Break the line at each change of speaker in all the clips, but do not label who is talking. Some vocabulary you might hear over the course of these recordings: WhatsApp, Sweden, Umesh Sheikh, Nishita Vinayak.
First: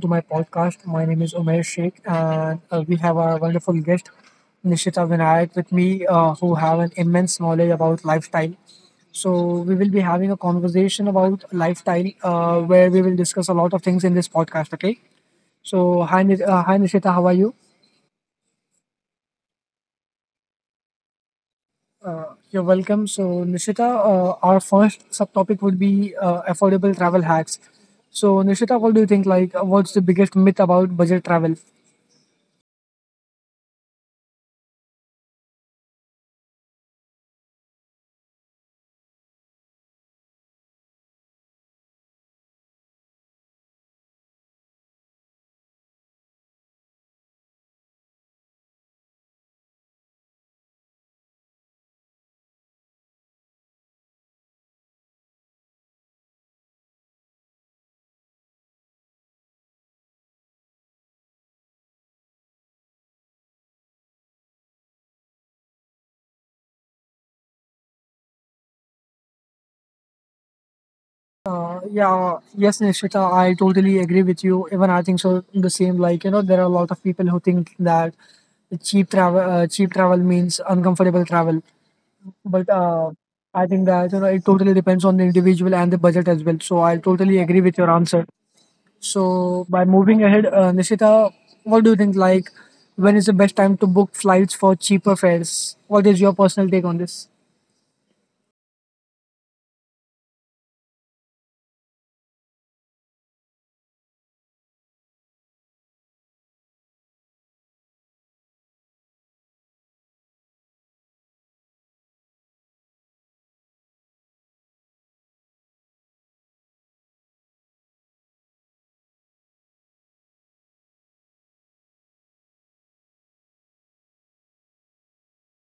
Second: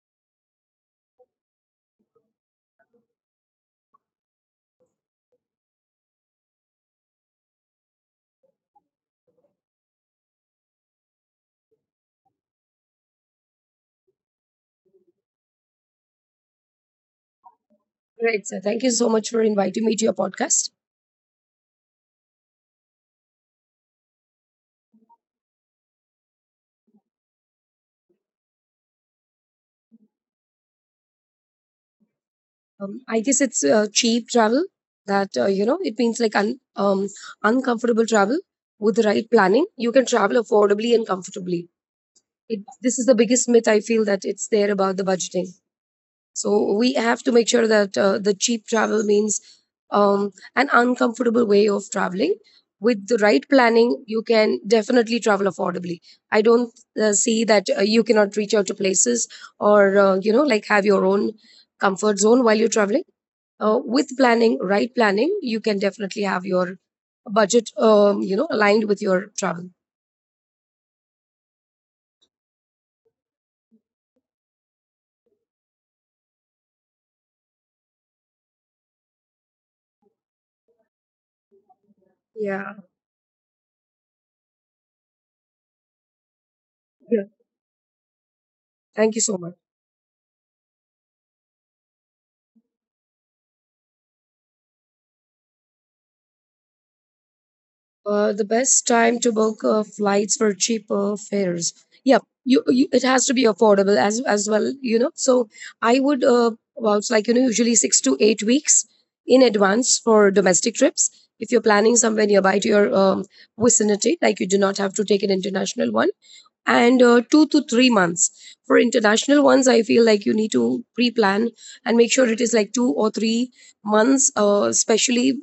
to my podcast. My name is Umesh Sheikh, and we have our wonderful guest, Nishita Vinayak, with me, who have an immense knowledge about lifestyle. So, we will be having a conversation about lifestyle, where we will discuss a lot of things in this podcast. Okay. So, hi, hi Nishita. How are you?
Right, sir. Thank you so much for inviting me to your podcast.
You're welcome. So, Nishita, our first subtopic would be affordable travel hacks. So, Nishita, what do you think? Like, what's the biggest myth about budget travel?
I guess it's cheap travel that you know it means like uncomfortable travel with the right planning. You can travel affordably and comfortably. This is the biggest myth I feel that it's there about the budgeting. So we have to make sure that the cheap travel means an uncomfortable way of traveling. With the right planning, you can definitely travel affordably. I don't see that you cannot reach out to places or you know like have your own comfort zone while you're traveling. With planning, right planning, you can definitely have your budget you know aligned with your travel.
Yeah, yes, Nishita, I totally agree with you. Even I think so the same. Like you know, there are a lot of people who think that cheap travel means uncomfortable travel. But
Yeah.
I think that you know it totally depends on the individual and the budget as well. So I totally
Yeah.
agree with your answer.
Thank you so
So
much.
by moving ahead, Nishita, what do you think? Like, when is the best time to book flights for cheaper fares? What is your personal take on this?
The best time to book flights for cheaper fares. Yep, you it has to be affordable as well, you know. So I would vouch like you know usually 6 to 8 weeks in advance for domestic trips. If you're planning somewhere nearby to your vicinity, like you do not have to take an international one, and 2 to 3 months. For international ones, I feel like you need to pre plan and make sure it is like 2 or 3 months, especially,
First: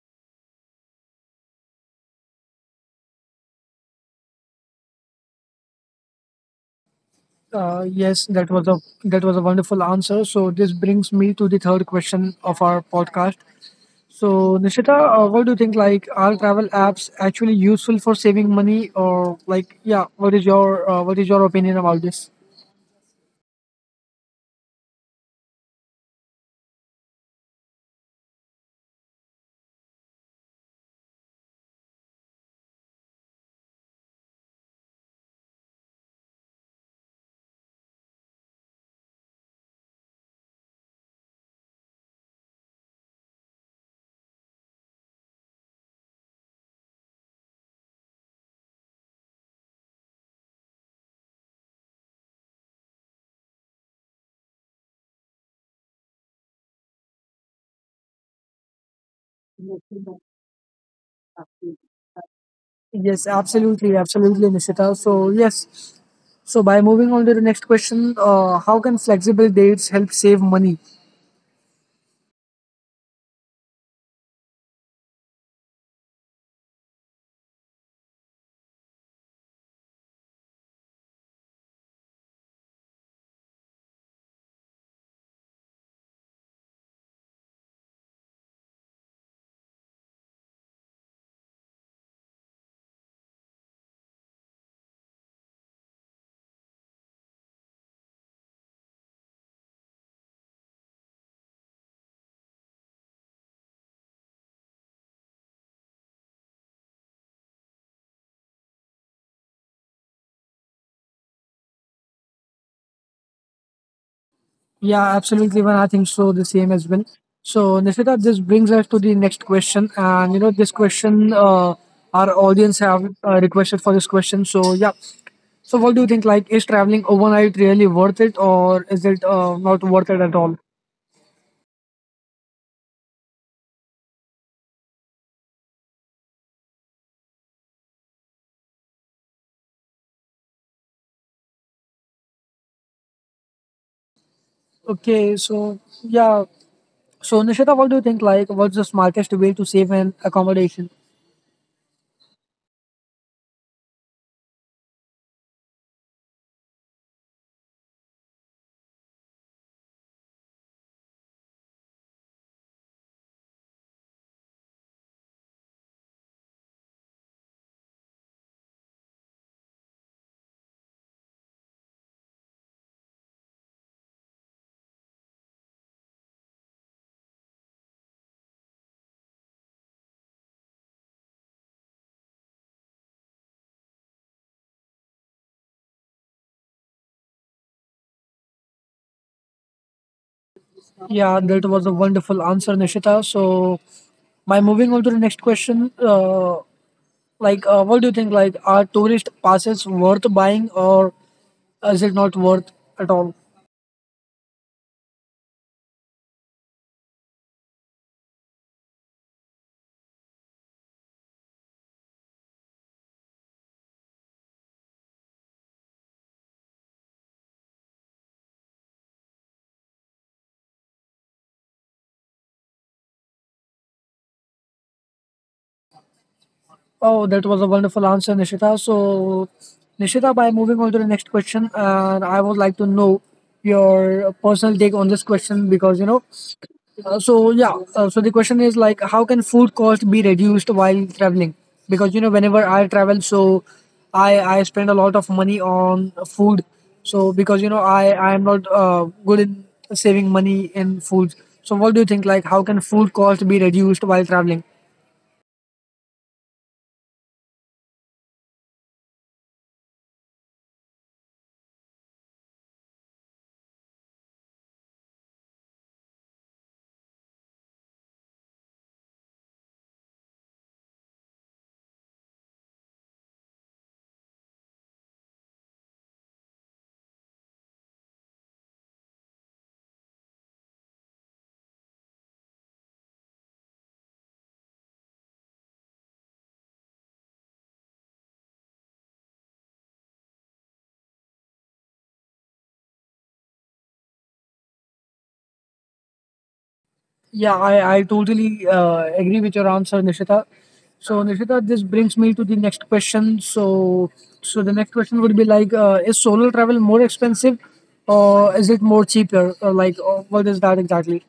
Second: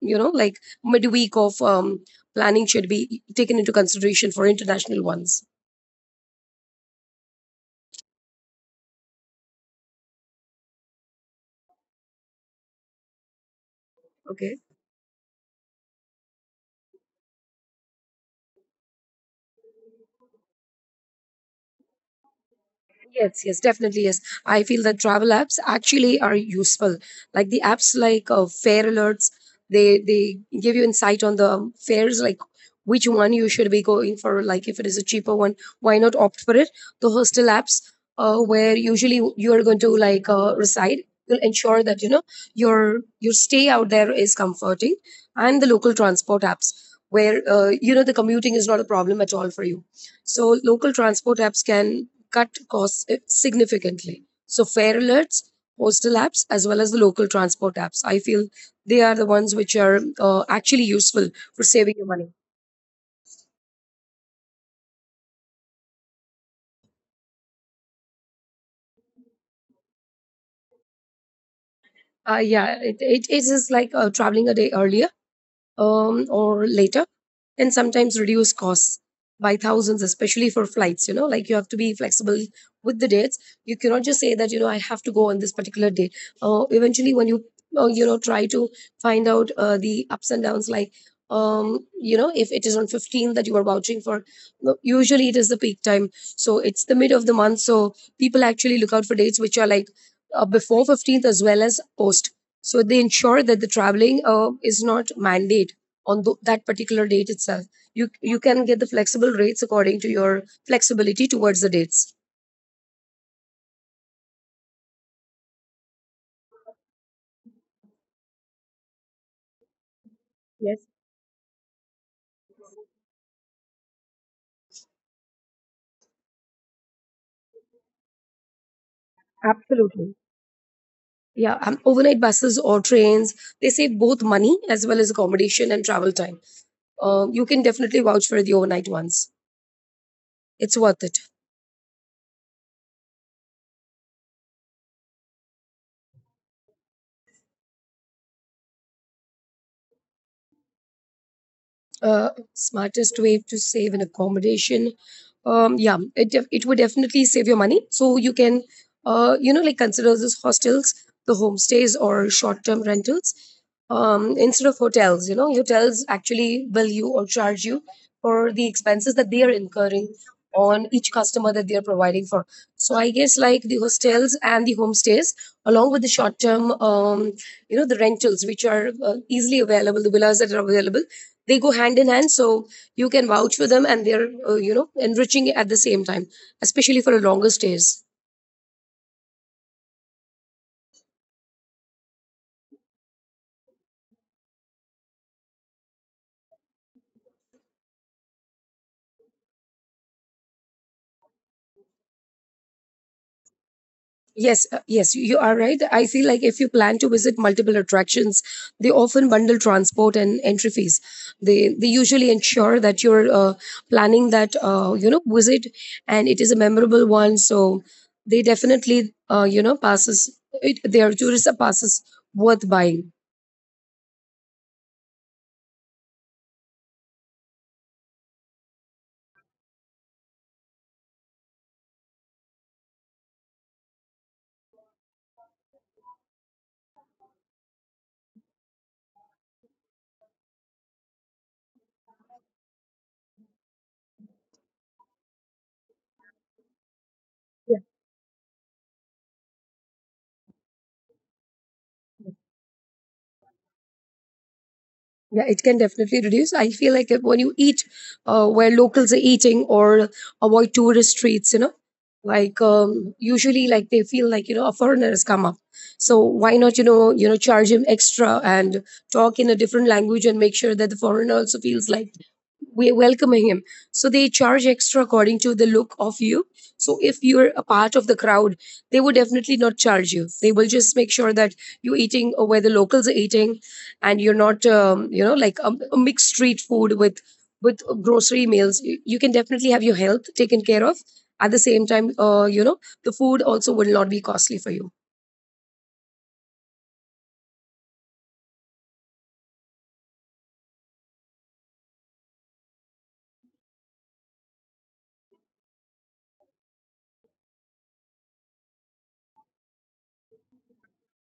you know, like midweek of planning should be taken into consideration for international ones.
Yes, that was a wonderful answer. So this brings me to the third question of our podcast. So
Okay.
Nishita, what do you think? Like, are travel apps actually useful for saving money, or like, yeah, what is your what is your opinion about this?
Yes, yes, definitely yes. I feel that travel apps actually are useful. Like the apps like fare alerts, they give you insight on the fares, like which one you should be going for. Like if it is a cheaper one, why not opt for it? The hostel apps, where usually you are going to like reside, will ensure that you know your stay out there is comforting, and the local transport apps where you know the commuting is not a problem at all for you. So local transport apps can cut costs significantly. So fare alerts, postal apps, as well as the local transport apps. I feel they are the ones which are actually useful for saving your money.
Yes, absolutely, absolutely, Nishita. So yes, so by moving on to the next question, how can flexible dates help save money?
It is like traveling a day earlier or later and sometimes reduce costs by thousands, especially for flights. You know, like you have to be flexible with the dates. You cannot just say that, you know, I have to go on this particular day. Eventually, when you, you know, try to find out the ups and downs, like, you know, if it is on 15 that you are vouching for, no, usually it is the peak time. So it's the mid of the month. So people actually look out for dates which are like before 15th as well as post. So they ensure that the traveling is not mandated on that particular date itself. You can get the flexible rates according to your flexibility towards the dates.
Yeah, absolutely. Even I think so, the same as well. So, Nishita, this brings us to the next question. And, you know,
Yes,
this question, our audience have requested for this question. So, yeah. So, what do you think? Like, is traveling overnight really worth it or is it not
absolutely.
worth it at all?
Yeah, overnight buses or trains they save both money as well as accommodation and travel time. You can definitely vouch for the overnight ones. It's worth it.
Okay, so, yeah. So, Nishita, what do you think? Like, what's the smartest way to save an accommodation?
Smartest way to save an accommodation. Yeah, it it would definitely save your money. So you can, you know, like consider these hostels, the homestays, or short term rentals instead of hotels. You know, hotels actually bill you or charge you for the expenses that they are incurring on each customer that they are providing for. So I guess like the hostels and the homestays, along with the short term, you know, the rentals which are easily available, the villas that are available they go hand in hand so you can vouch for them and they're you know enriching at the same time, especially for longer stays.
Yeah, that was a wonderful answer, Nishita. So, by moving on to the next question, Like, what do you think? Like, are tourist passes worth buying or is it not worth at all?
Yes, yes you are right. I feel like if you plan to visit multiple attractions, they often bundle transport and entry fees. they they usually ensure that you're planning that you know visit and it is a memorable one, so they definitely you know passes, their tourist passes worth buying.
Oh, that was a wonderful answer, Nishita. So, Nishita, by moving on to the next question, and I would like to know your personal take on this question because you know so the question is like, how can food cost be reduced while traveling? Because you know, whenever I travel, so I spend a lot of money on food. So because you know, I am not good in saving money in food. So what do you think? Like, how can food cost be reduced while traveling?
Yeah, it can definitely reduce. I feel like if, when you eat where locals are eating or avoid tourist streets, you know, like usually like they feel like, you know, a foreigner has come up. So why not, you know, charge him extra and talk in a different language and make sure that the foreigner also feels like we're welcoming him. So they charge extra according to the look of you. So if you're a part of the crowd, they will definitely not charge you. They will just make sure that you're eating where the locals are eating, and you're not, you know, like a mixed street food with grocery meals. You can definitely have your health taken care of. At the same time, you know, the food also will not be costly for you.
Yeah, I totally agree with your answer, Nishita. So, Nishita, this brings me to the next question. So, so the next question would be like, is solo travel more expensive, or is it more cheaper? Or like, what is that exactly?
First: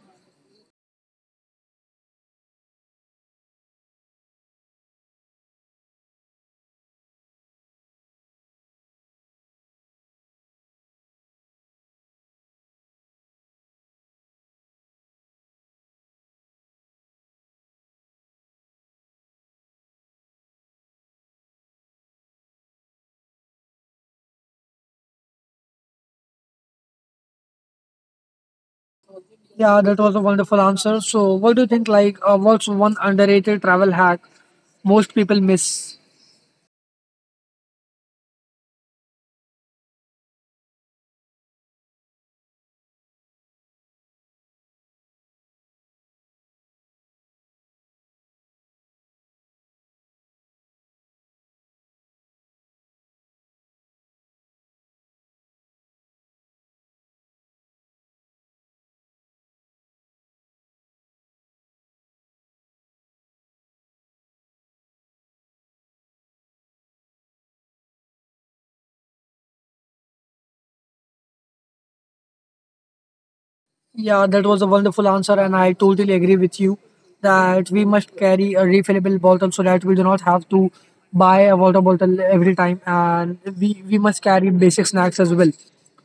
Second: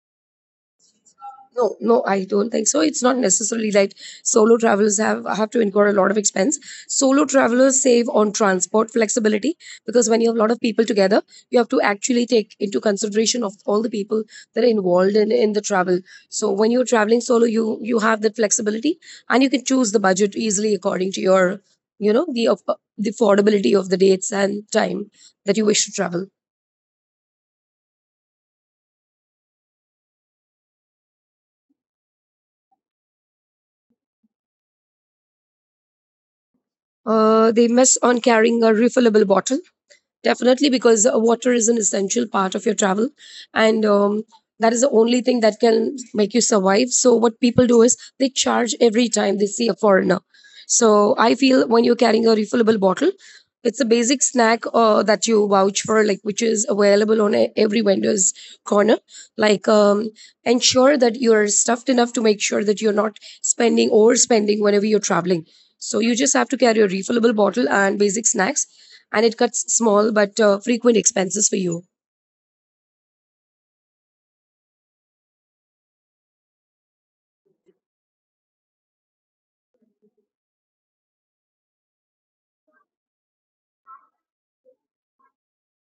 No, no, I don't think so. It's not necessarily like solo travelers have to incur a lot of expense. Solo travelers save on transport flexibility because when you have a lot of people together, you have to actually take into consideration of all the people that are involved in the travel. So when you're traveling solo, you have that flexibility and you can choose the budget easily according to your, you know, the the affordability of the dates and time that you wish to travel.
Yeah, that was a wonderful answer. So, what do you think? Like, what's one underrated travel hack most people miss?
They miss on carrying a refillable bottle. Definitely, because water is an essential part of your travel, and that is the only thing that can make you survive. So, what people do is they charge every time they see a foreigner. So, I feel when you're carrying a refillable bottle, it's a basic snack that you vouch for, like which is available on every vendor's corner. Like, ensure that you're stuffed enough to make sure that you're not spending overspending whenever you're traveling. So, you just have to carry a refillable bottle and basic snacks and it cuts small but frequent expenses for you.
Yeah, that was a wonderful answer, and I totally agree with you that we must carry a refillable bottle so that we do not have to buy a water bottle every time, and we must carry basic snacks as well.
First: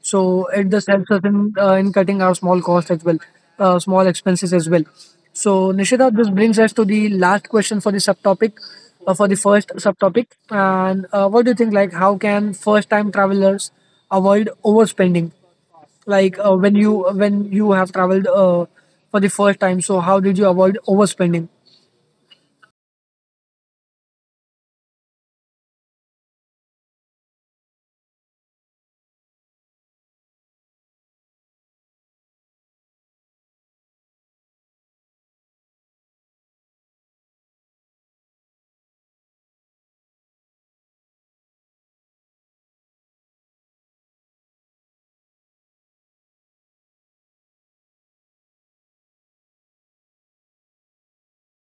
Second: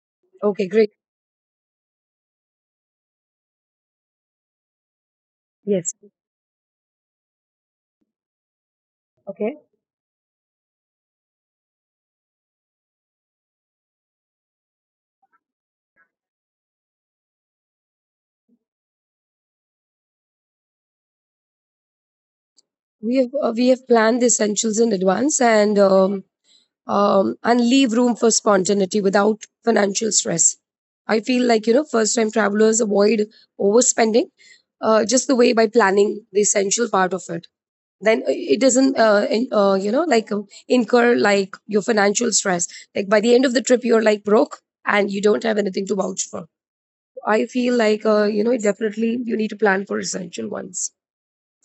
So
Okay,
it just
great.
helps us in cutting our small costs as well, small expenses as well. So
Yes.
Nishita, this brings us to the last question for the subtopic, for the
Okay.
first subtopic, and what do you think? Like, how can first-time travelers avoid overspending? Like when you have traveled for the first time, so how did you avoid overspending?
We have planned the essentials in advance and leave room for spontaneity without financial stress. I feel like you know first time travelers avoid overspending just the way by planning the essential part of it. Then it doesn't you know like incur like your financial stress. Like by the end of the trip, you're like broke and you don't have anything to vouch for. I feel like you know definitely you need to plan for essential ones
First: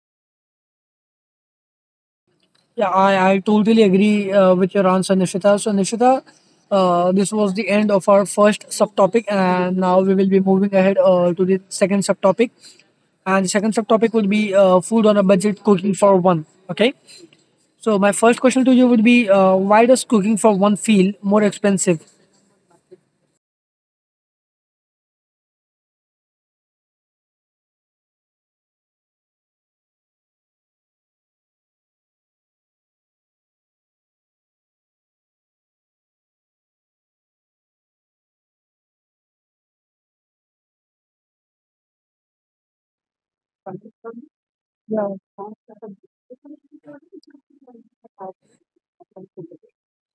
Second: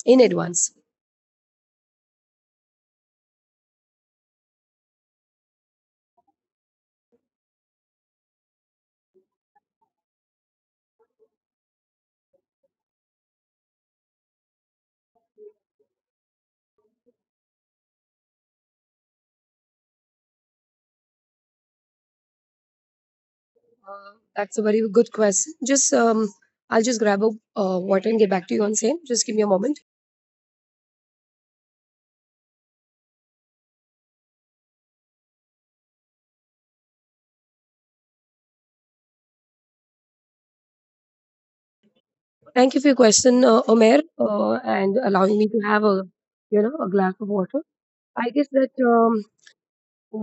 in advance.
Yeah, I totally agree with your answer, Nishita. So, Nishita, this was the end of our first subtopic, and now we will be moving ahead to the second subtopic. And the second subtopic would be food on a budget, cooking for one. Okay. So, my first question to you would be why does cooking for one feel more expensive?
That's a very good question. Just I'll just grab a water and get back to you on same. Just give me a moment. Thank you for your question, Omer, and
Yeah.
allowing me to have a you know a glass of water. I guess that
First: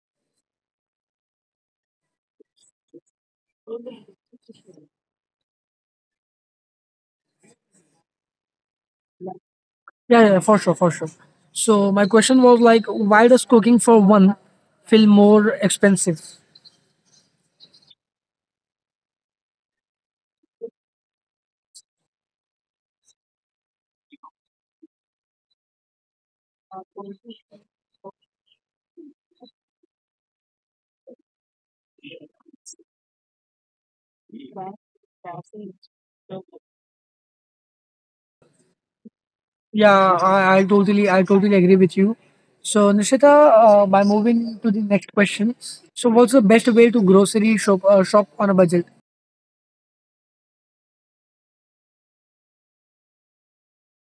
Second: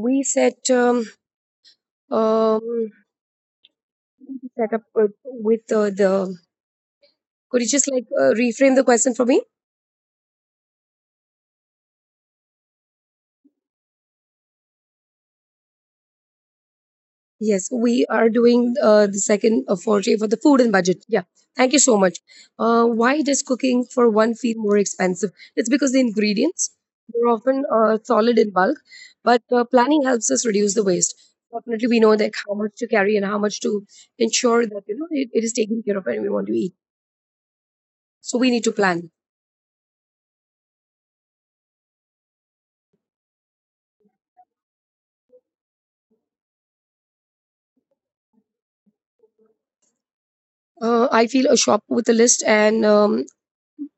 we set um, set up with the. Could you just like reframe the question for me?
Yeah, yeah, for sure, for sure. So my question was like, why does cooking for one feel more expensive?
Yes, we are doing the second foray for the food and budget. Yeah, thank you so much. Why does cooking for one feel more expensive? It's because the ingredients are often solid in bulk, but planning helps us reduce the waste. Definitely, we know like how much to carry and how much to ensure that you know it is taken care of when we want to eat. So we need to plan.
Yeah, I totally agree with you. So Nishita, by moving to the next question, so what's the best way to grocery shop shop on a budget?
I feel a shop with a list and um,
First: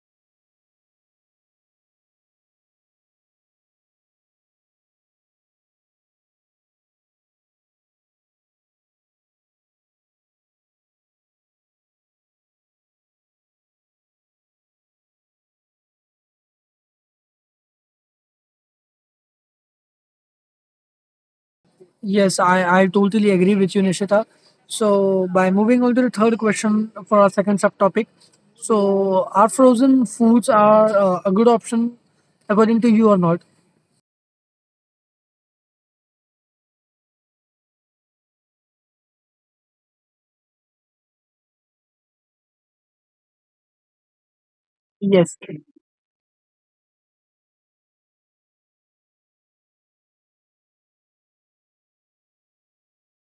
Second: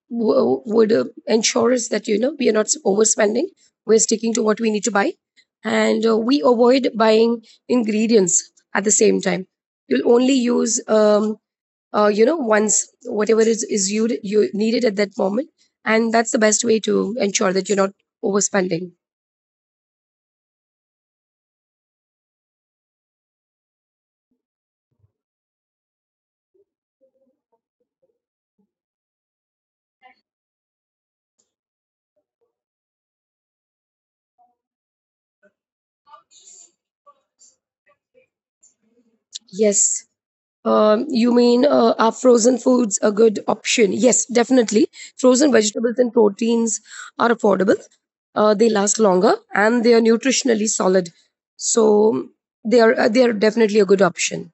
w- would ensure us that you know we are not overspending, we're sticking to what we need to buy and we avoid buying ingredients at the same time. You'll only use you know once whatever is you needed at that moment, and that's the best way to ensure that you're not overspending.
Yes, I totally agree with you, Nishita. So by moving on to the third question for our second subtopic, so are frozen foods are a good option according to you or not?
Yes. You mean are frozen foods a good option? Yes, definitely. Frozen vegetables and
Yes.
proteins are affordable. They last longer and they are nutritionally solid. So they are definitely a good option.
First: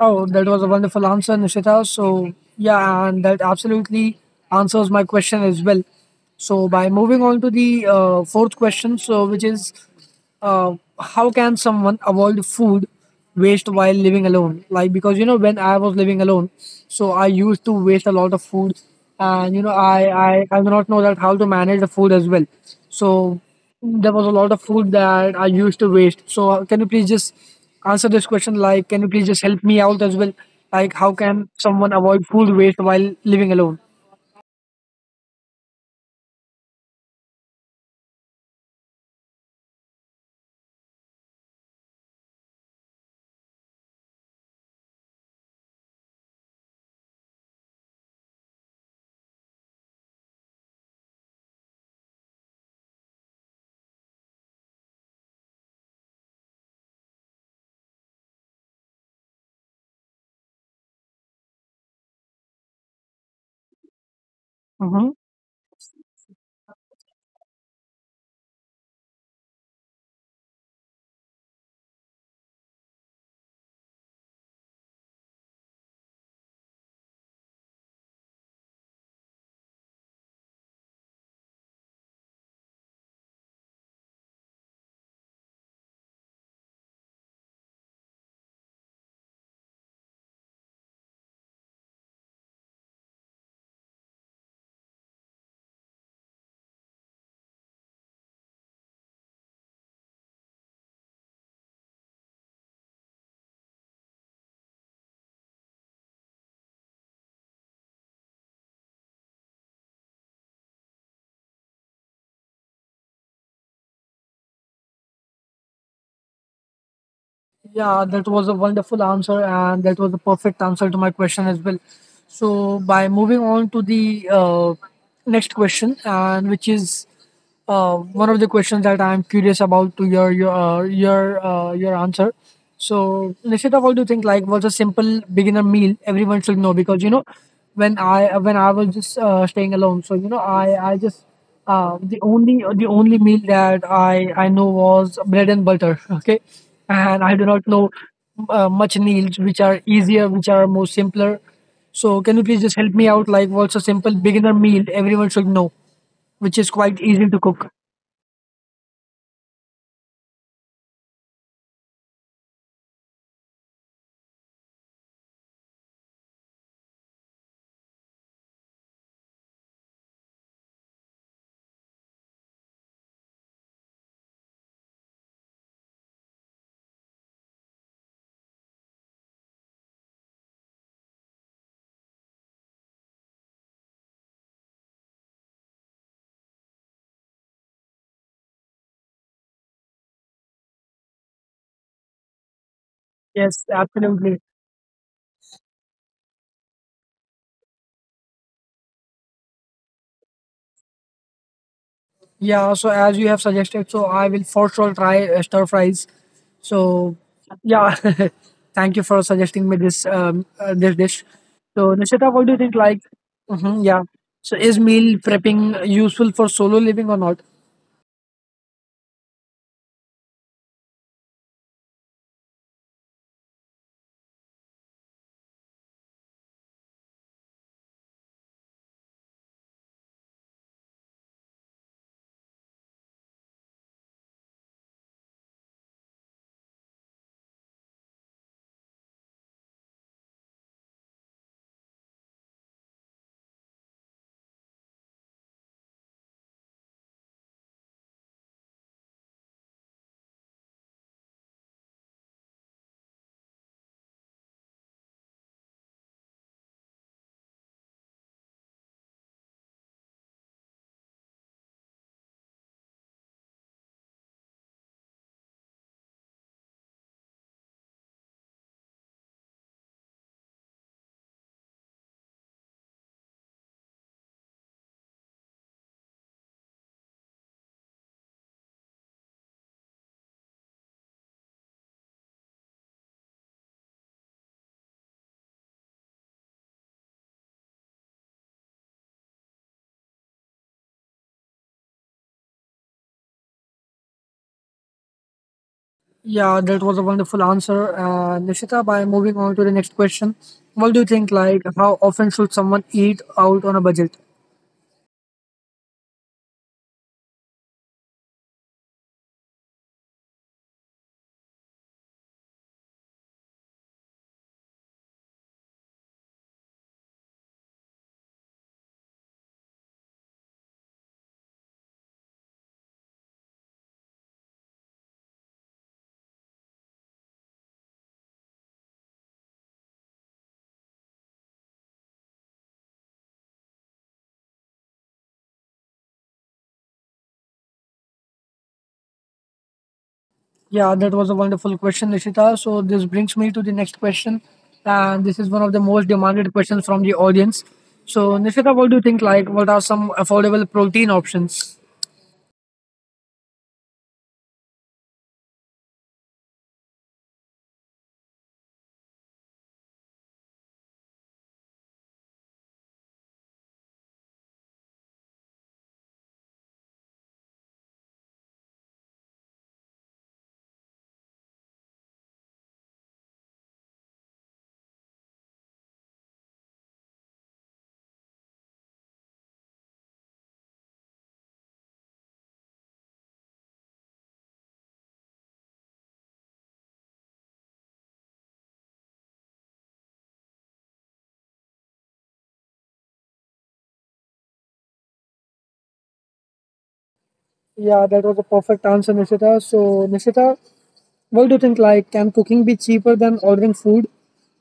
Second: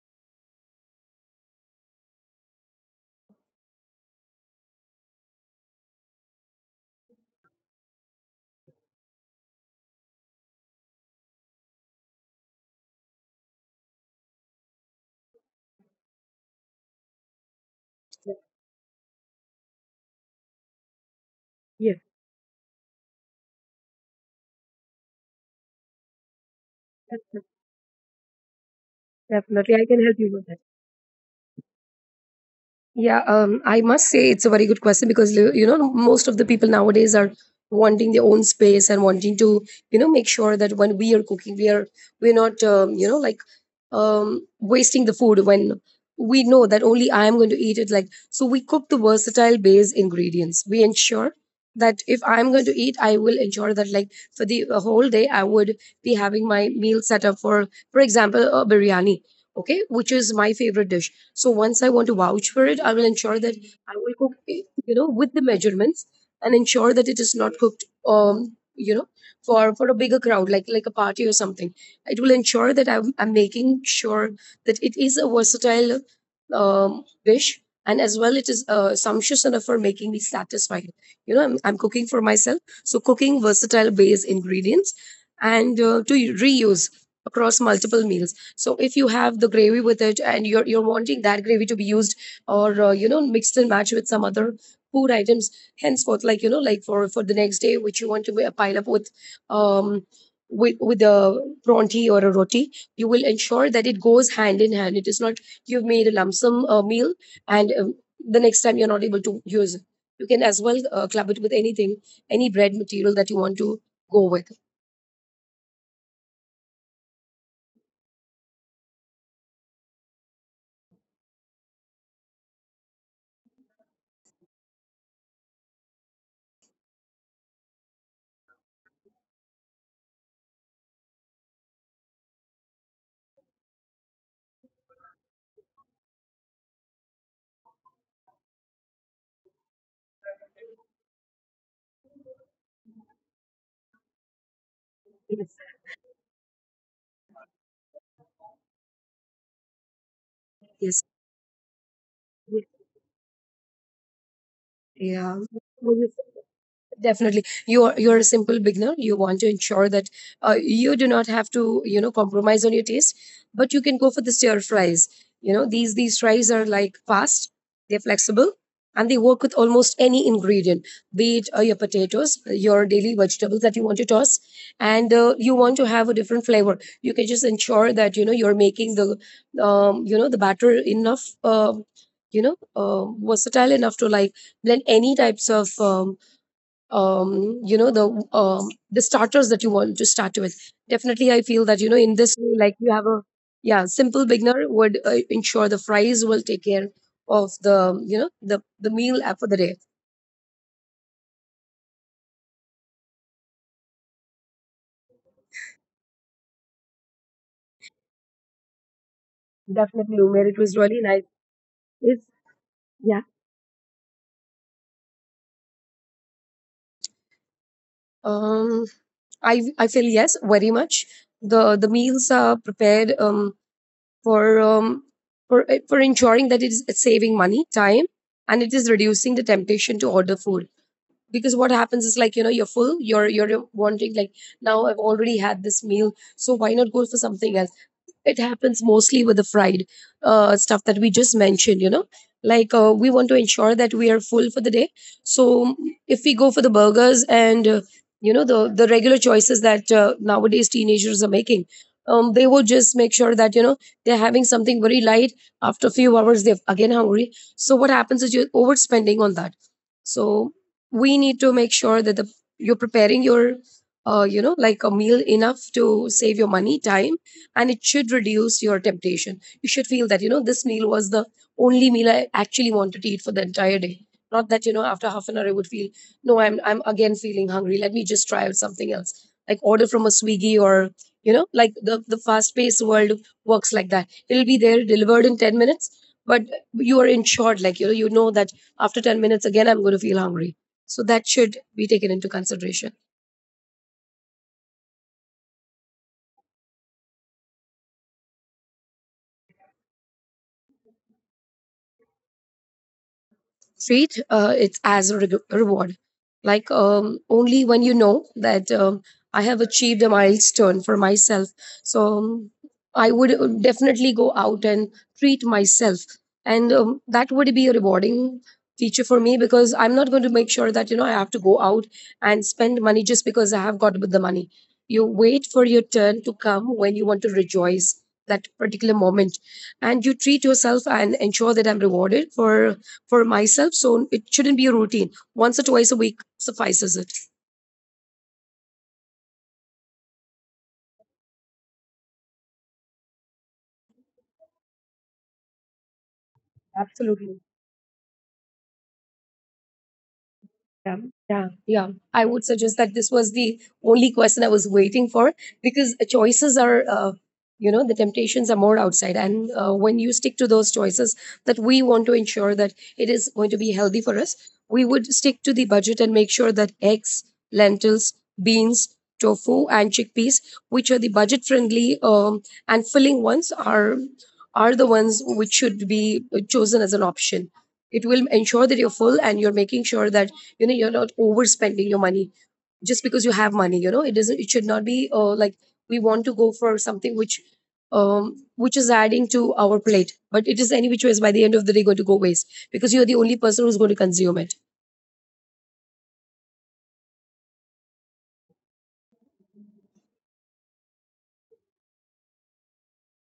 Oh, that was a wonderful answer, Nishita. So, yeah, and that absolutely answers my question as well. So, by moving on to the fourth question, so which is how can someone avoid food waste while living alone? Like, because you know, when I was living alone, so I used to waste a lot of food, and you know, I do not know that how to manage the food
Yes,
as well. So, there was a lot of food that I used to waste. So can you please just
that's
answer this question? Like, can you please just help me
definitely.
out
I
as
can
well?
help you with,
Like, how can someone avoid food waste while
yeah,
living alone?
I must say it's a very good question because you know most of the people nowadays are wanting their own space and wanting to you know make sure that when we are cooking we're not you know like wasting the food when we know that only I am going to eat it. Like so, we cook the versatile base ingredients. We ensure that if I'm going to eat, I will ensure that like for the whole day I would be having my meal set up for example a biryani, okay, which is my favorite dish. So once I want to vouch for it, I will ensure that I will cook, it, you know, with the measurements and ensure that it is not cooked, you know, for a bigger crowd, like a party or something. It will ensure that I'm making sure that it is a versatile dish, and as well it is sumptuous enough for making me satisfied. You know, I'm cooking for myself, so cooking versatile base ingredients and to reuse across multiple meals. So if you have the gravy with it and you're wanting that gravy to be used or you know, mixed and matched with some other food items henceforth, like you know, like for the next day, which you want to pile up um, with a pronti or a roti, you will ensure that it goes hand in hand. It is not you've made a lump sum meal and the next time you're not able to use it. You can as well club it with anything, any bread material that you want to go with.
Yeah, that was a wonderful answer, and that was a perfect answer to my question as well. So, by moving on to the next question, and which is one of the questions that I'm curious about to your answer. So, Nishita, what do you think? Like, what's a simple beginner meal everyone should know? Because you know, when I was just staying alone, so you know, I just the only meal that I know was bread and butter. Okay, and I do not know much meals which are easier, which are more simpler. So
Yes.
can you please just help me out? Like, what's a simple beginner meal everyone should know, which
Yeah.
is quite easy to cook?
Definitely, you're a simple beginner, you want to ensure that you do not have to you know compromise on your taste, but you can go for the stir fries. You know, these fries are like fast, they're flexible, and they work with almost any ingredient, be it your potatoes, your daily vegetables that you want to toss. And you want to have a different flavor, you can just ensure that you know you're making the you know the batter enough, you know, versatile enough to like blend any types of you know, the starters that you want to start with. Definitely, I feel that you know in
Yes,
this way, like you
absolutely.
have a yeah simple beginner would ensure the fries will take care of the you know the meal app for the day.
Yeah, so as you have suggested, so I will for sure try stir fries. So yeah, thank you for suggesting me this this dish.
Definitely, Umer, it
So
was really
Nishita, what do
nice.
you think? Like,
It's,
hmm yeah.
yeah.
So is meal prepping useful for solo living or not?
Um, I feel yes, very much. The meals are prepared for um for ensuring that it is it's saving money, time, and it is reducing the temptation to order food. Because what happens is like you know you're full, you're wanting like, now I've already had this meal, so why not go for something else. It happens mostly with the fried stuff that we just mentioned, you know, like we want to ensure that we are full for the day. So if we go for the burgers and you know the regular choices that nowadays teenagers are making, they will just make sure that you know they're having something very light, after a few hours they're again hungry. So what happens is you're overspending on that. So we need to make sure that the, you're preparing your you know like a meal enough to save your money, time, and it should reduce your temptation. You should feel that you know this meal was the only meal I actually wanted to eat for the entire day, not that you know after half an hour I would feel, no, I'm again feeling hungry, let me just try out something else, like order from a Swiggy, or you know like the fast paced world works like that, it'll be there delivered in 10 minutes. But you are insured, like you know, you know that after 10 minutes again I'm going to feel hungry. So that should be taken into consideration.
Yeah, that was a wonderful answer, Nishita. By moving on to the next question, what do you think? Like, how often should someone eat out on a budget?
Treat it as a reward, like only when you know that I have achieved a milestone for myself. So I would definitely go out and treat myself, and that would be a rewarding feature for me, because I'm not going to make sure that you know I have to go out and spend money just because I have got the money. You wait for your turn to come when you want to rejoice that particular moment, and you treat yourself and ensure that I'm rewarded for myself. So it shouldn't be a routine. Once or twice a week suffices it.
Yeah, that was a wonderful question, Nishita. So this brings me to the next question, and this is one of the most demanded questions from the audience. So Nishita,
Absolutely.
what do you think? Like, what are some affordable protein options?
Yeah, yeah, yeah, I would suggest that this was the only question I was waiting for, because choices are, you know, the temptations are more outside. And when you stick to those choices that we want to ensure that it is going to be healthy for us, we would stick to the budget and make sure that eggs, lentils, beans, tofu, and chickpeas, which are the budget friendly and filling ones, are the ones which should be chosen as an option. It will ensure that you're full and you're making sure that you know you're not overspending your money, just because you have money, you know it doesn't, it should not be like we want to go for something which is adding to our plate but it is any which ways by the end of the day going to go waste, because you're the only person who's going to consume it.
Yeah, that was a perfect answer, Nishita. So Nishita, what do you think? Like, can cooking be cheaper than ordering food?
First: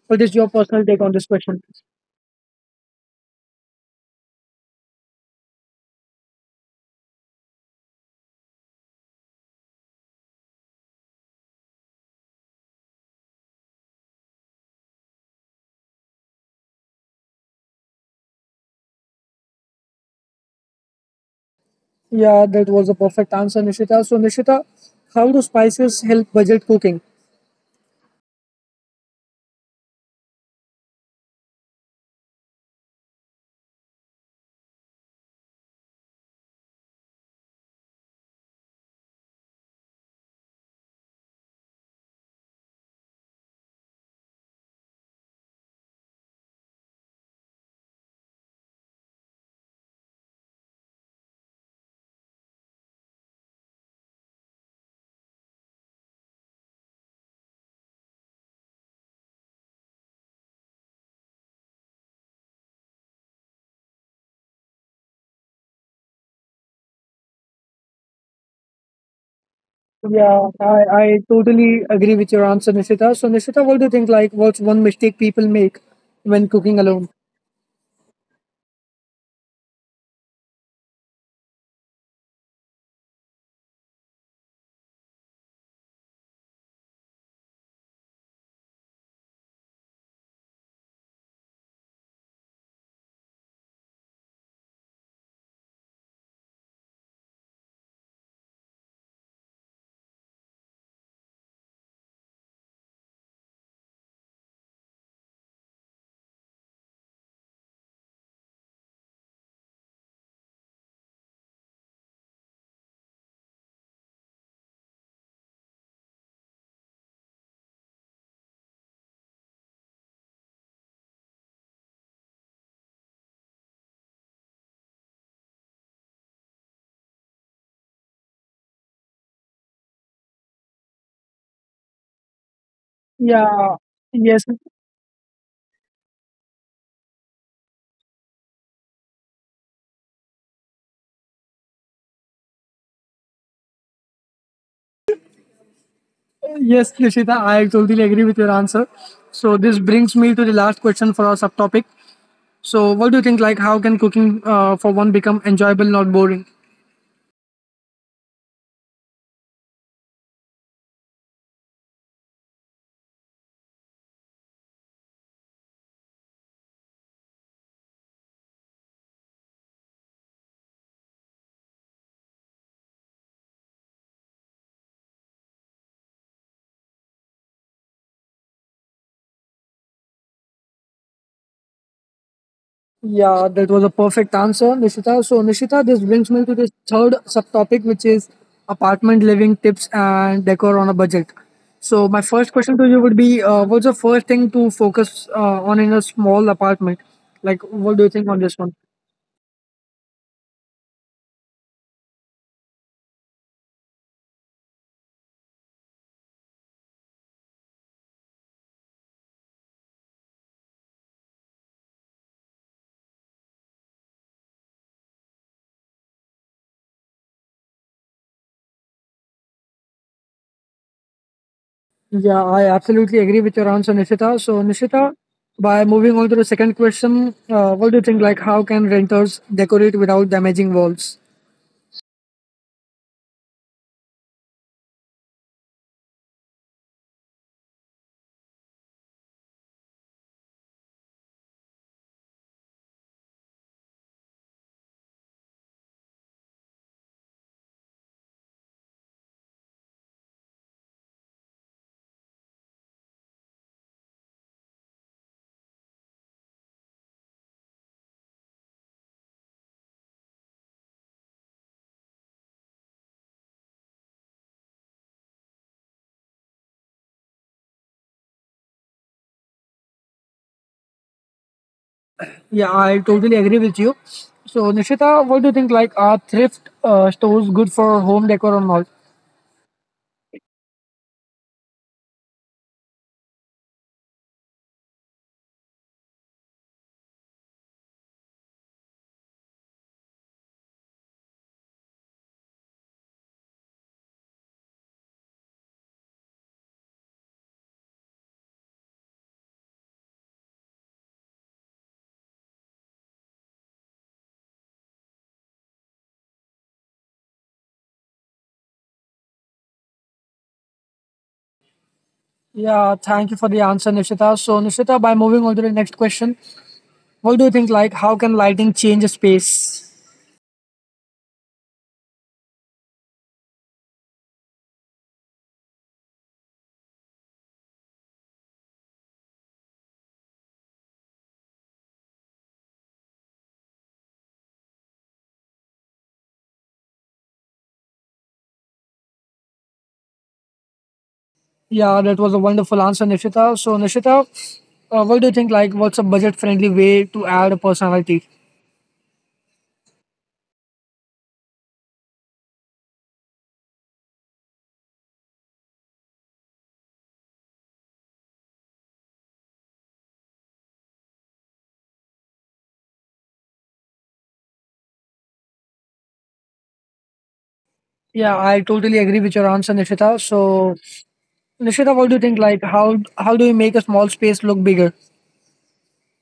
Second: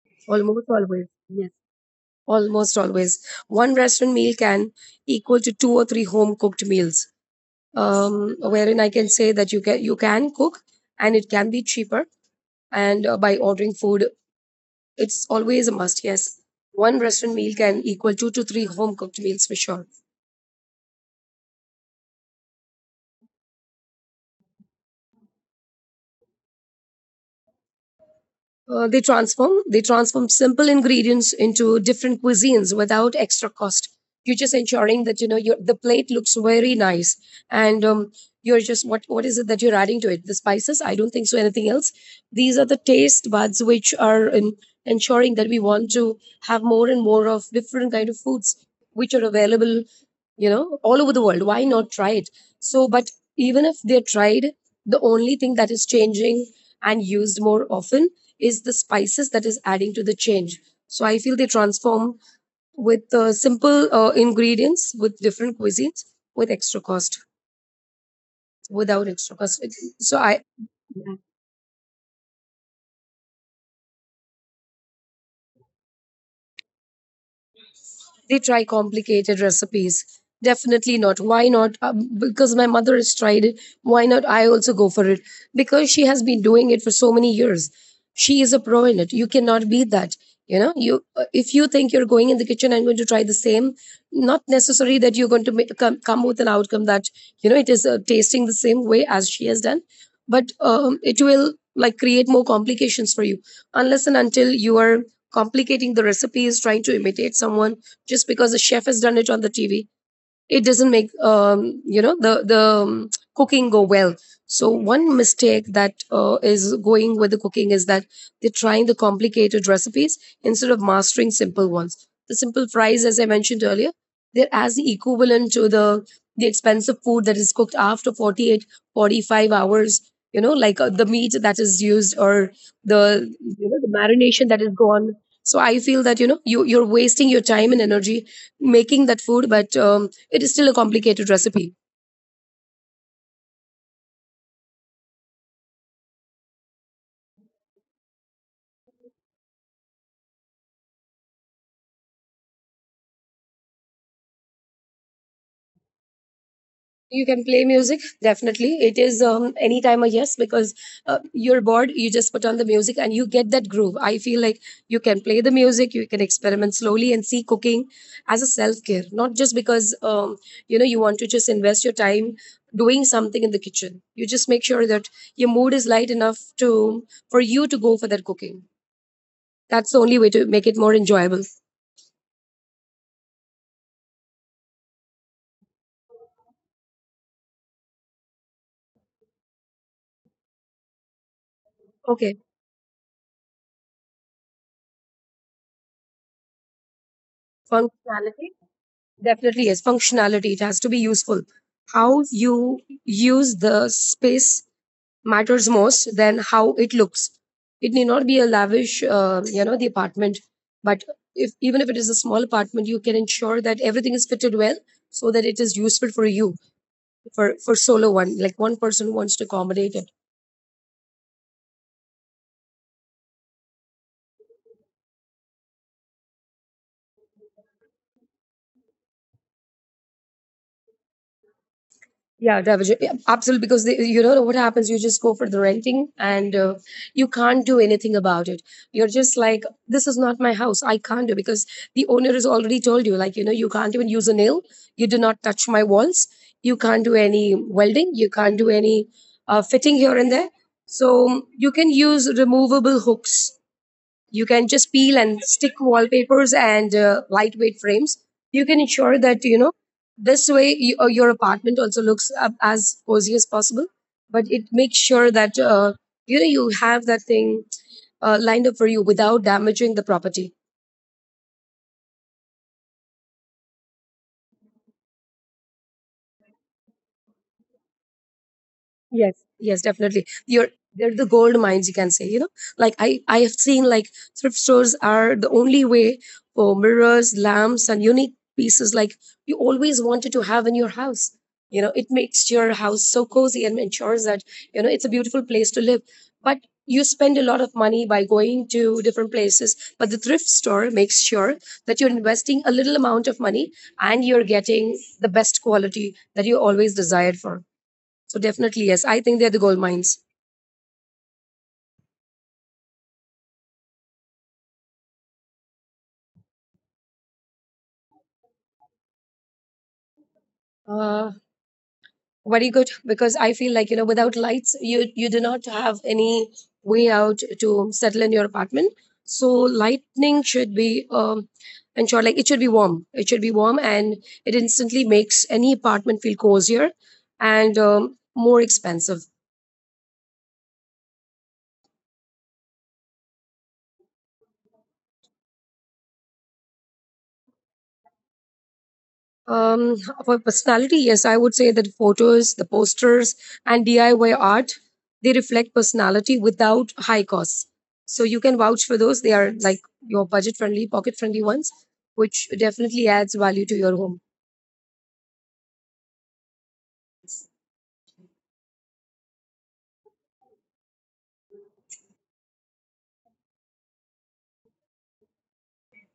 What is your
Almost
personal take
always,
on this
yes.
question?
Almost always one restaurant meal can equal to two or three home cooked meals. Wherein I can say that you can cook and it can be cheaper, and by ordering food. It's always a must, yes. One restaurant meal can equal two to three home cooked meals for sure.
Yeah, that was a perfect answer, Nishita. So Nishita, how do spices help budget cooking?
They transform simple ingredients into different cuisines without extra cost. You're just ensuring that you know your the plate looks very nice, and you're just what is it that you're adding to it? The spices? I don't think so. Anything else? These are the taste buds which are in, ensuring that we want to have more and more of different kind of foods which are available you know, all over the world. Why not try it? So, but even if they're tried, the only thing that is changing and used more often is the spices that is adding to the change. So, I feel they transform with simple ingredients with different cuisines with extra cost, without extra cost. So, I.
Yeah, I totally agree with your answer, Nishita. So, Nishita, what do you think? Like, what's one mistake people make when cooking alone?
They try complicated recipes. Definitely not. Why not? Because my mother has tried it. Why not? I also go for it. Because she has been doing it for so many years. She is a pro in it. You cannot beat that. You know, you if you think you're going in the kitchen and going to try the same, not necessary that you're going to make, come, come with an outcome that you know it is tasting the same way as she has done, but it will like create more complications for you, unless and until you are complicating the recipes, trying to imitate someone, just because a chef has done it on the TV. It doesn't make you know the cooking go well. So one mistake that is going with the cooking is that they're trying the complicated recipes instead of mastering simple ones. The simple fries as I mentioned earlier, they're as the equivalent to the expensive food that is cooked after 48, 45 hours. You know, like the meat that is used or the you
Yeah,
know the
yes,
marination that is gone. So I feel that you know you're wasting your time and energy making that food, but it is still a complicated recipe.
yes, Nishita, I totally agree with your answer. So, this brings me to the last question for our subtopic. So, what do you think? Like, how can cooking for one become enjoyable, not boring?
You can play music, definitely. It is any time a yes, because you're bored, you just put on the music and you get that groove. I feel like you can play the music, you can experiment slowly and see cooking as a self care, not just because you know you want to just invest your time doing something in the kitchen. You just make sure that your mood is light enough to for you to go for that cooking. That's the only way to make it more enjoyable.
Yeah, that was a perfect answer, Nishita. So, Nishita, this brings me to this third subtopic, which is apartment living tips and decor on a budget. So, my
Okay,
first question to you would be what's the first thing to focus on in a small apartment? Like, what do you think on
functionality.
this one?
Definitely is functionality. It has to be useful. How you use the space matters most than how it looks. It need not be a lavish, you know, the apartment, but if even if it is a small apartment, you can ensure that everything is fitted well so that it is useful for you for solo one. Like one person wants to accommodate.
Yeah, I absolutely agree with your answer, Nishita. So, Nishita, by moving on to the second question, what do you think? Like, how can renters decorate without damaging walls?
Yeah, Devajan. Yeah, absolutely. Because they, you know what happens? You just go for the renting and you can't do anything about it. You're just like, this is not my house. I can't do because the owner has already told you, like, you know, you can't even use a nail. You do not touch my walls. You can't do any welding. You can't do any fitting here and there. So you can use removable hooks, you can just peel and stick wallpapers and lightweight frames. You can ensure that, you know, this way your apartment also looks up as cozy as possible, but it makes sure that you know, you have that thing lined up for you without damaging the property.
Yeah, I totally agree with you. So, Nishita, what do you think? Like, are thrift stores good for home decor or not?
Yes, yes, definitely. You're They're the gold mines, you can say. You know, like I have seen, like, thrift stores are the only way for mirrors, lamps, and unique pieces like you always wanted to have in your house. You know, it makes your house so cozy and ensures that, you know, it's a beautiful place to live. But you spend a lot of money by going to different places, but the thrift store makes sure that you're investing a little amount of money and you're getting the best quality that you always desired for. So definitely, yes, I think they're the gold mines.
Yeah, thank you for the answer, Nishita. So, Nishita, by moving on to the next question, what do you think? Like, how can lighting change a space?
Uh, Very good, because I feel like, you know, without lights, you do not have any way out to settle in your apartment. So lightning should be ensured, like, it should be warm. It should be warm, and it instantly makes any apartment feel cozier and more expensive.
Yeah, that was a wonderful answer, Nishita. So, Nishita, what do you think? Like, what's a budget friendly way to add a personality?
Um, for personality, yes, I would say that photos, the posters, and DIY art, they reflect personality without high costs. So you can vouch for those. They are like your budget friendly, pocket friendly ones, which definitely adds value to your home.
Yeah, I totally agree with your answer, Nishita. So, Nishita, what do you think? Like, how do you make a small space look bigger?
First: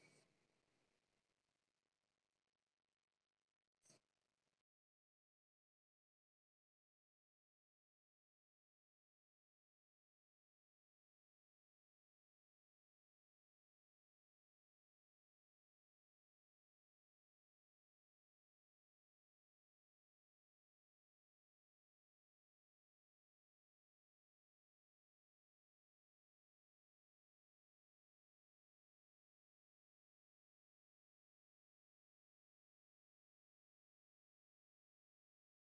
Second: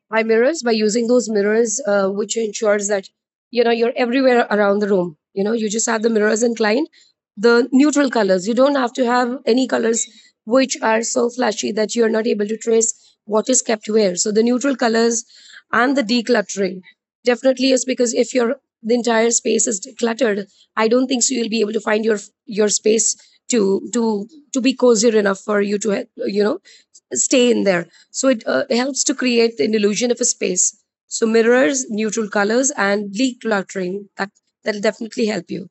By mirrors, by using those mirrors, which ensures that, you know, you're everywhere around the room, you know, you just have the mirrors inclined, the neutral colors. You don't have to have any colors which are so flashy that you're not able to trace what is kept where. So the neutral colors and the decluttering, definitely is, because if your the entire space is cluttered, I don't think so you'll be able to find your space to to to be cozier enough for you to, you know, stay in there. So it helps to create an illusion of a space. So mirrors, neutral colors, and decluttering, that that'll definitely help you.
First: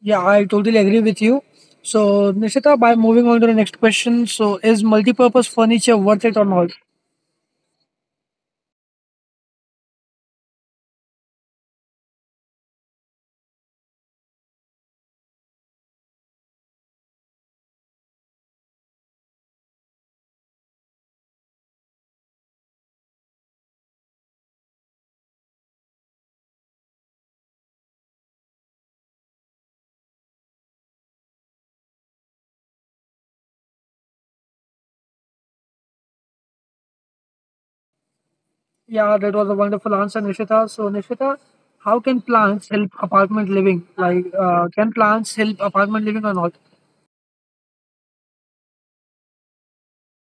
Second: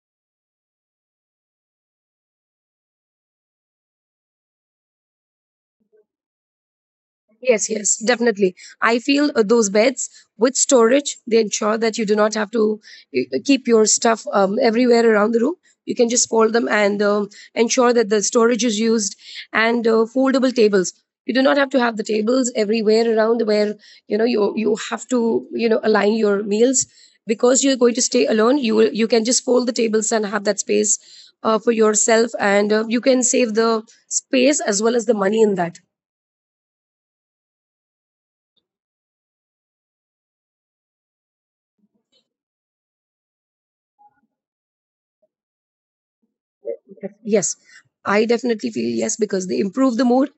Yeah, I totally agree with you. So, Nishita, by moving on to the next question, so is multipurpose furniture worth it or not?
Yes, yes, definitely. I feel those beds with storage, they ensure that you do not have to keep your stuff everywhere around the room. You can just fold them and ensure that the storage is used, and foldable tables. You do not have to have the tables everywhere around where, you know, you have to, you know, align your meals, because you're going to stay alone. You will, you can just fold the tables and have that space for yourself, and you can save the space as well as the money in that.
Yeah, that was a wonderful answer, Nishita. So, Nishita, how can plants help apartment living? Like, can plants help apartment living or not?
Yes, I definitely feel yes, because they improve the mood,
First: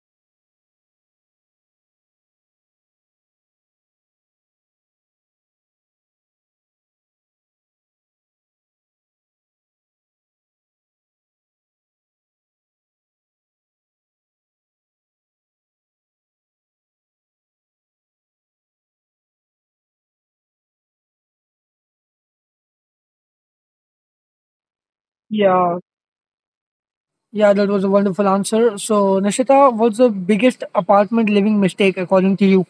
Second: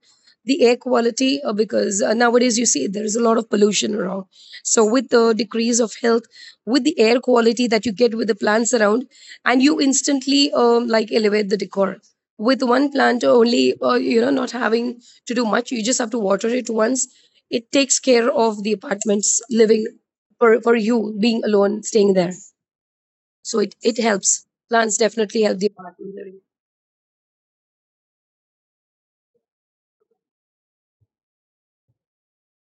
the air quality. Because nowadays you see there is a lot of pollution around. So with the decrease of health, with the air quality that you get with the plants around, and you instantly like elevate the decor. With one plant only, you know, not having to do much, you just have to water it once. It takes care of the apartment's living, for you being alone, staying there. So it helps. Plants definitely help the
Yeah,
apartment living.
yeah, that was a wonderful answer. So, Nishita, what's the biggest apartment living mistake according to you?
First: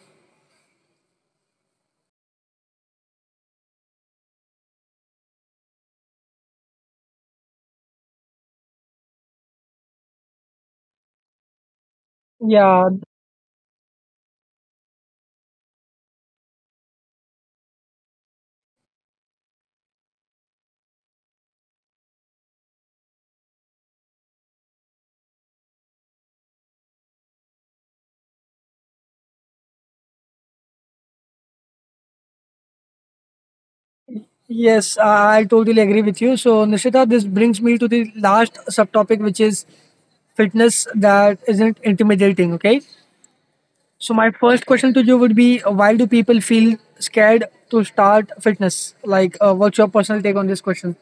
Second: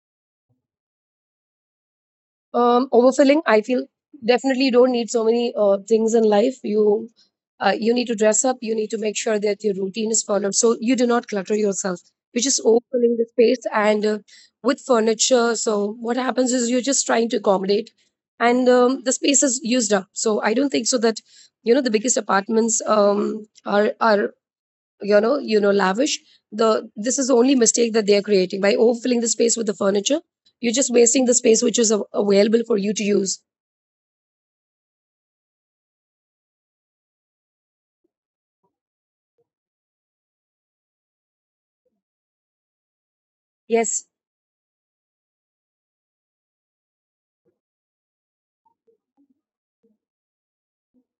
Overfilling. I feel definitely you don't need so many things in life. You, you need to dress up. You need to make sure that your routine is followed, so you do not clutter yourself, which just
Yeah,
overfilling the space. And with furniture, so what happens is you're just trying to accommodate, and the space is used up. So I don't think so that, you know, the biggest apartments are, you know, you know, lavish. The This is the only mistake that they are creating, by overfilling the space with the furniture, you're just wasting the space which is av- available for you to use.
yes, I totally agree with you. So, Nishita, this brings me to the last subtopic, which is fitness that isn't intimidating, okay?
Yes,
So my first question to you would be why do people feel scared to start fitness? Like what's your personal take on this question?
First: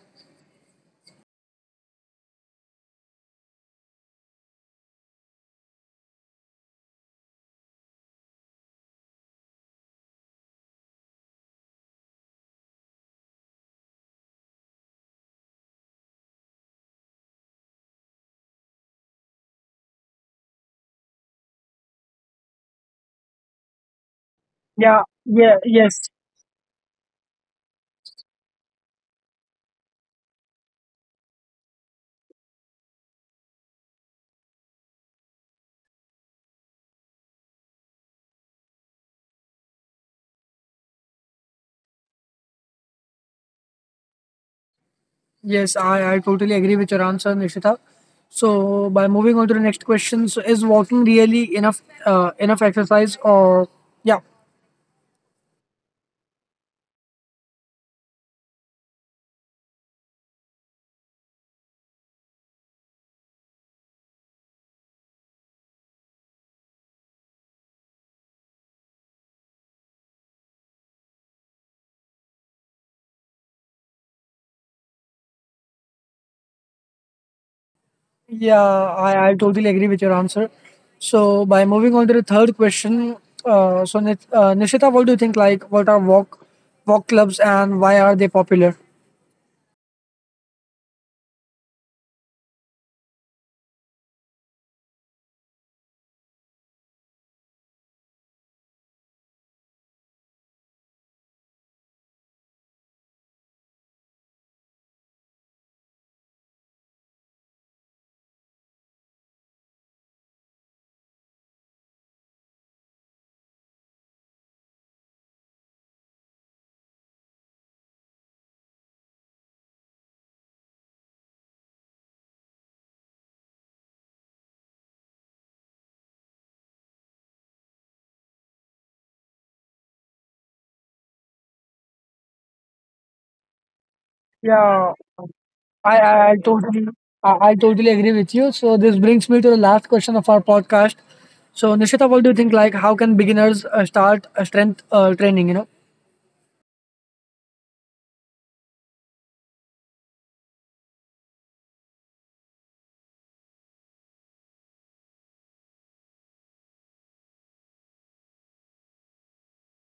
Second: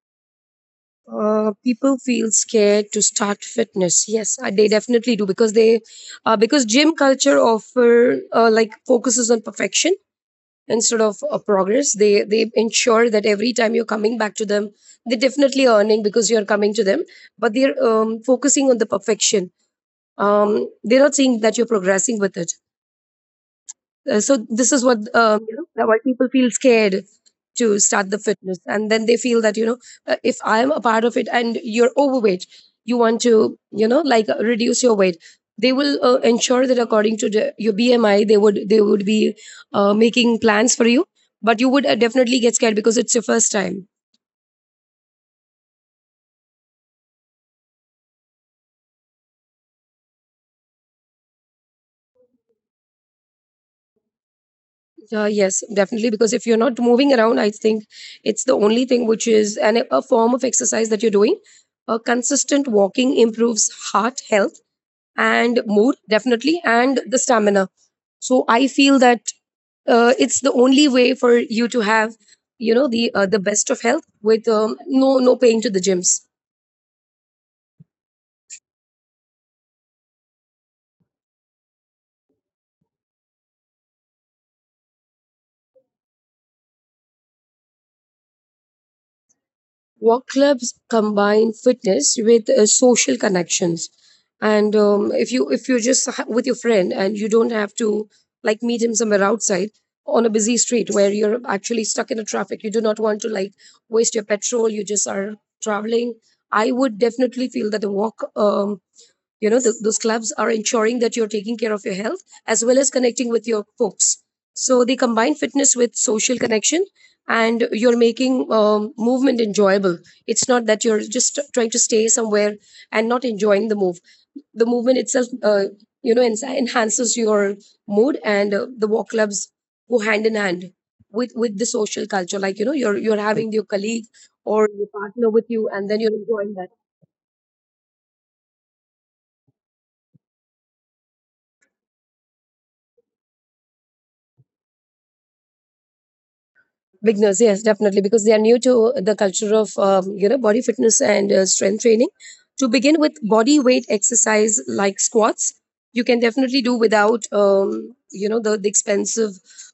people feel scared to start fitness, yes, they definitely do, because they, because gym culture offer, like, focuses on perfection instead of progress. They ensure that every time you're coming back to them, they're definitely earning because you're coming to them, but they're focusing on the perfection. They're not seeing that you're progressing with it. So this is
Yeah,
what,
yeah,
you know,
yes.
why people feel scared to start the fitness, and then they feel that, you know, if I'm a part of it and you're overweight, you want to, you know, like, reduce your weight. They will ensure that according to the, your BMI, they would be making plans for you, but you would definitely get scared because it's your first time.
Yes, I totally agree with your answer, Nishita. So by moving on to the next question, so is walking really enough exercise or yeah,
Yes, definitely. Because if you're not moving around, I think it's the only thing which is a form of exercise that you're doing. A consistent walking improves heart health, and more definitely, and the stamina. So I feel that it's the only way for you to have, you know, the, the best of health, with no paying to the gyms.
Yeah, I totally agree with your answer. So by moving on to the third question, so Nishita, what do you think? Like, what are walk clubs and why are they popular?
Walk clubs combine fitness with social connections. And if you, if you're just ha- with your friend, and you don't have to, like, meet him somewhere outside on a busy street where you're actually stuck in a traffic, you do not want to, like, waste your petrol, you just are traveling. I would definitely feel that the walk, you know, th those clubs are ensuring that you're taking care of your health as well as connecting with your folks. So they combine fitness with social connection, and you're making movement enjoyable. It's not that you're just trying to stay somewhere and not enjoying the move, the movement itself, you know, enhances your mood. And the walk clubs go hand in hand with the social culture, like, you know, you're having your colleague or
Yeah,
your partner with you,
I
and then
I,
you're
I
enjoying that.
totally I totally agree with you. So this brings me to the last question of our podcast. So Nishita, what do you think? Like, how can beginners start strength training? You know.
Beginners, yes, definitely, because they are new to the culture of you know, body fitness and strength training. To begin with, body weight exercise like squats, you can definitely do without, you know, the expensive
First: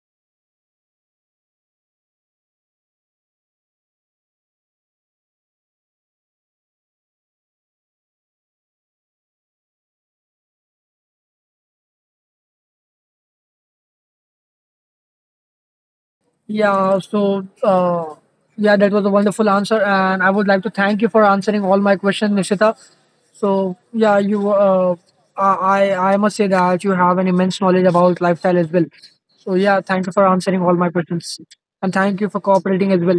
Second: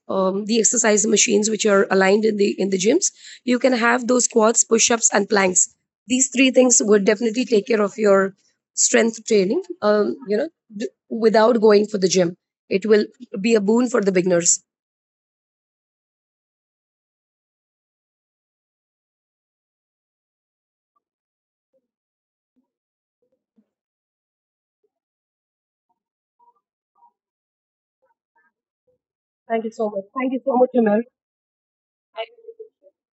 the exercise machines which are aligned in the gyms. You can have those squats, push ups, and planks. These three things would definitely take care of your strength training. You know, without going for the gym, it will be a boon for the beginners.
Yeah, so yeah, that was a wonderful answer, and I would like to thank you for answering all my questions, Nishita. So yeah, you I must say that you have an immense knowledge about lifestyle as well. So
Thank you
yeah,
so much.
thank you for
Thank you so
answering
much,
all my
Amir.
questions, and thank you for cooperating as well.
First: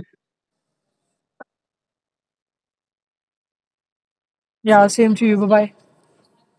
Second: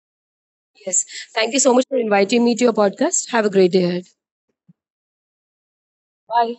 Yes. Thank you so much for inviting me to your podcast. Have a great day ahead.
Yeah, same to you. Bye bye.
Bye.